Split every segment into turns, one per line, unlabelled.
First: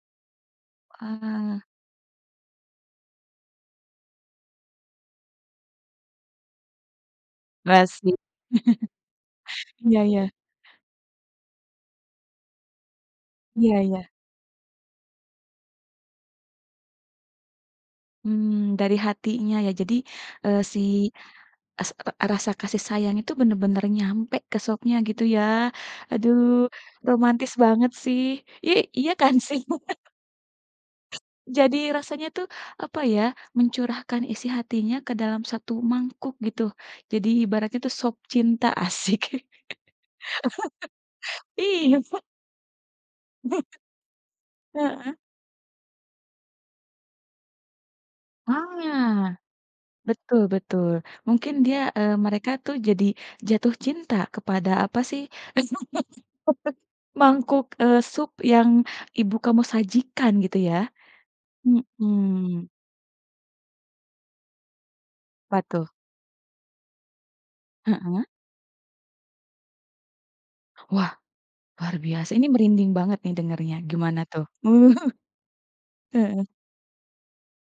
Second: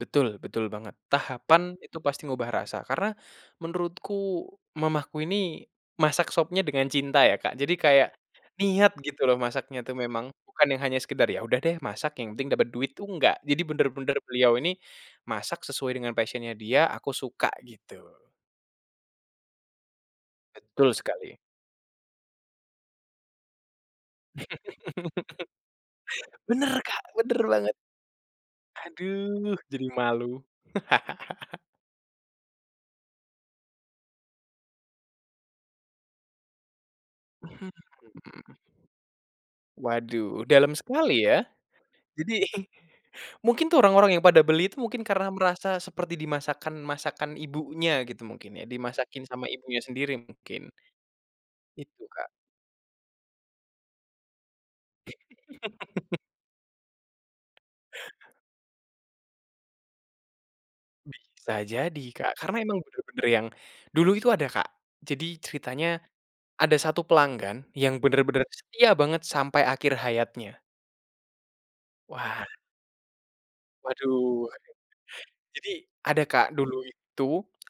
Betul, betul banget.
Wah.
Tahapan itu pasti ngubah rasa. Karena, menurutku mamaku ini masak sopnya dengan cinta ya Kak, jadi kayak
Asyik.
niat gitu loh masaknya tuh
Iya
memang.
iya.
Bukan yang hanya sekedar, "Ya udah deh masak, yang penting dapet duit." Tuh enggak. Jadi
Iya iya.
benar-benar beliau ini masak sesuai dengan passion-nya dia, "Aku suka." Gitu.
Mmm, dari hatinya ya jadi, eee, si
Betul sekali.
es e rasa kasih sayang itu benar-benar nyampe ke sopnya gitu ya. Aduh,
Benar Kak, benar
romantis
banget.
banget sih. I iya kan
Aduh,
sih [unintelligible]
jadi malu.
Jadi rasanya tuh, apa ya, mencurahkan isi hatinya ke dalam satu mangkuk gitu. Jadi
Hmm.
ibaratnya itu sop cinta, asyik.
Waduh, dalem sekali ya.
Iya.
Jadi, mungkin
Bukan
tuh orang-orang yang pada beli itu mungkin
heeh.
karena merasa seperti di masakan-masakan ibunya gitu mungkin ya, dimasakin
Ah.
sama ibunya sendiri,
Betul
mungkin.
betul. Mungkin dia
Itu,
eee,
Kak.
mereka tuh jadi jatuh cinta kepada apa sih, mangkuk, eee, sup yang ibu kamu sajikan gitu ya.
Bisa jadi, Kak. Karena
Mhm.
emang benar-benar yang dulu itu ada Kak. Jadi
Apa
ceritanya,
tuh?
ada 1 pelanggan yang
Heeh.
benar-benar setia banget sampai akhir hayatnya.
Wah, luar biasa, ini
Wah.
merinding banget nih dengarnya, gimana tuh?
Waduh. Jadi, ada
Heeh.
Kak, dulu itu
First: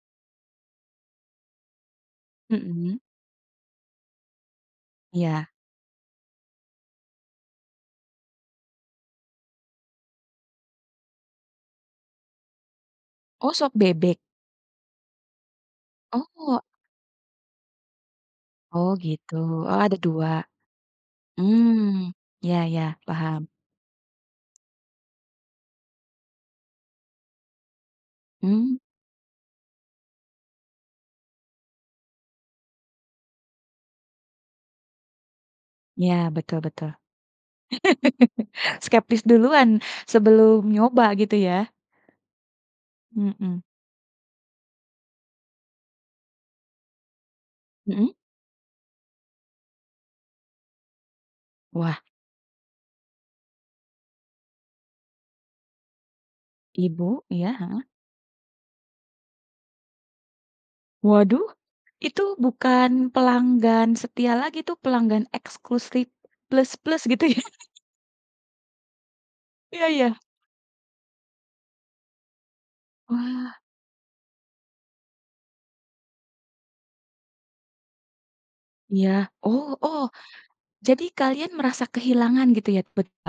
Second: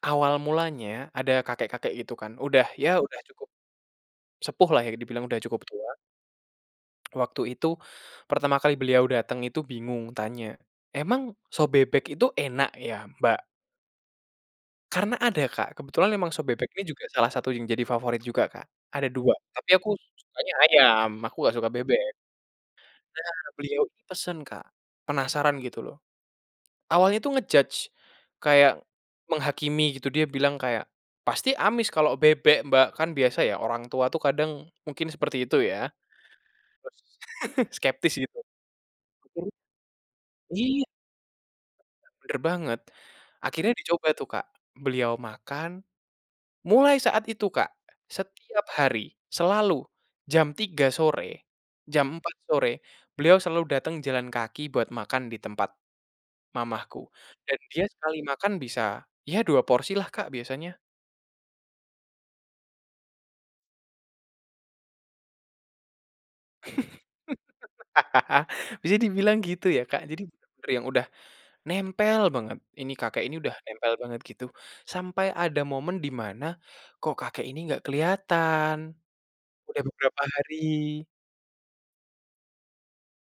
awal mulanya, ada kakek-kakek itu kan, udah, ya
Mhm.
udah cukup sepuh lah ya dibilang, udah
Iya.
cukup tua. Waktu itu, pertama kali beliau dateng itu bingung, tanya, "Emang sop bebek itu enak ya, Mbak?"
Oh, sop bebek?
Karena ada Kak, kebetulan memang sop
Oh.
bebek ini juga salah satu yang jadi favorit juga Kak,
Oh
ada 2,
gitu.
tapi
Oh
aku
ada 2.
sukanya ayam, aku nggak suka bebek.
Mmm. Iya iya,
Nah,
paham.
beliau ini pesen, Kak. Penasaran gitu loh. Awalnya tuh nge-judge,
Mmm.
kayak menghakimi gitu dia bilang kayak, "Pasti amis kalau bebek, Mbak." Kan biasa ya orang tua tuh kadang, mungkin seperti itu ya.
Iya betul betul.
Terus skeptis gitu.
Skeptis
[unintelligible]
duluan, sebelum
Iya.
nyoba, gitu ya.
[unintelligible] Benar banget.
Mhm.
Akhirnya dicoba tuh Kak, beliau makan. Mulai saat itu Kak,
Mhm.
setiap hari, selalu, jam 3:00 sore,
Wah.
jam 4:00 sore, beliau selalu datang jalan kaki buat makan di tempat,
Ibu,
mamahku.
iya,
Dan dia
heeh.
sekali makan bisa, ya 2 porsi lah Kak biasanya.
Waduh, itu bukan pelanggan setia lagi, itu pelanggan eksklusif plus-plus gitu ya.
Bisa dibilang gitu ya
Iya
Kak,
iya.
jadi benar-benar yang udah, nempel banget, ini kakek ini udah
Wah.
nempel banget gitu. Sampai ada momen di mana, kok kakek ini nggak keliatan.
Iya. Oh
Udah
oh.
beberapa
Jadi
hari.
kalian merasa kehilangan gitu ya, bet a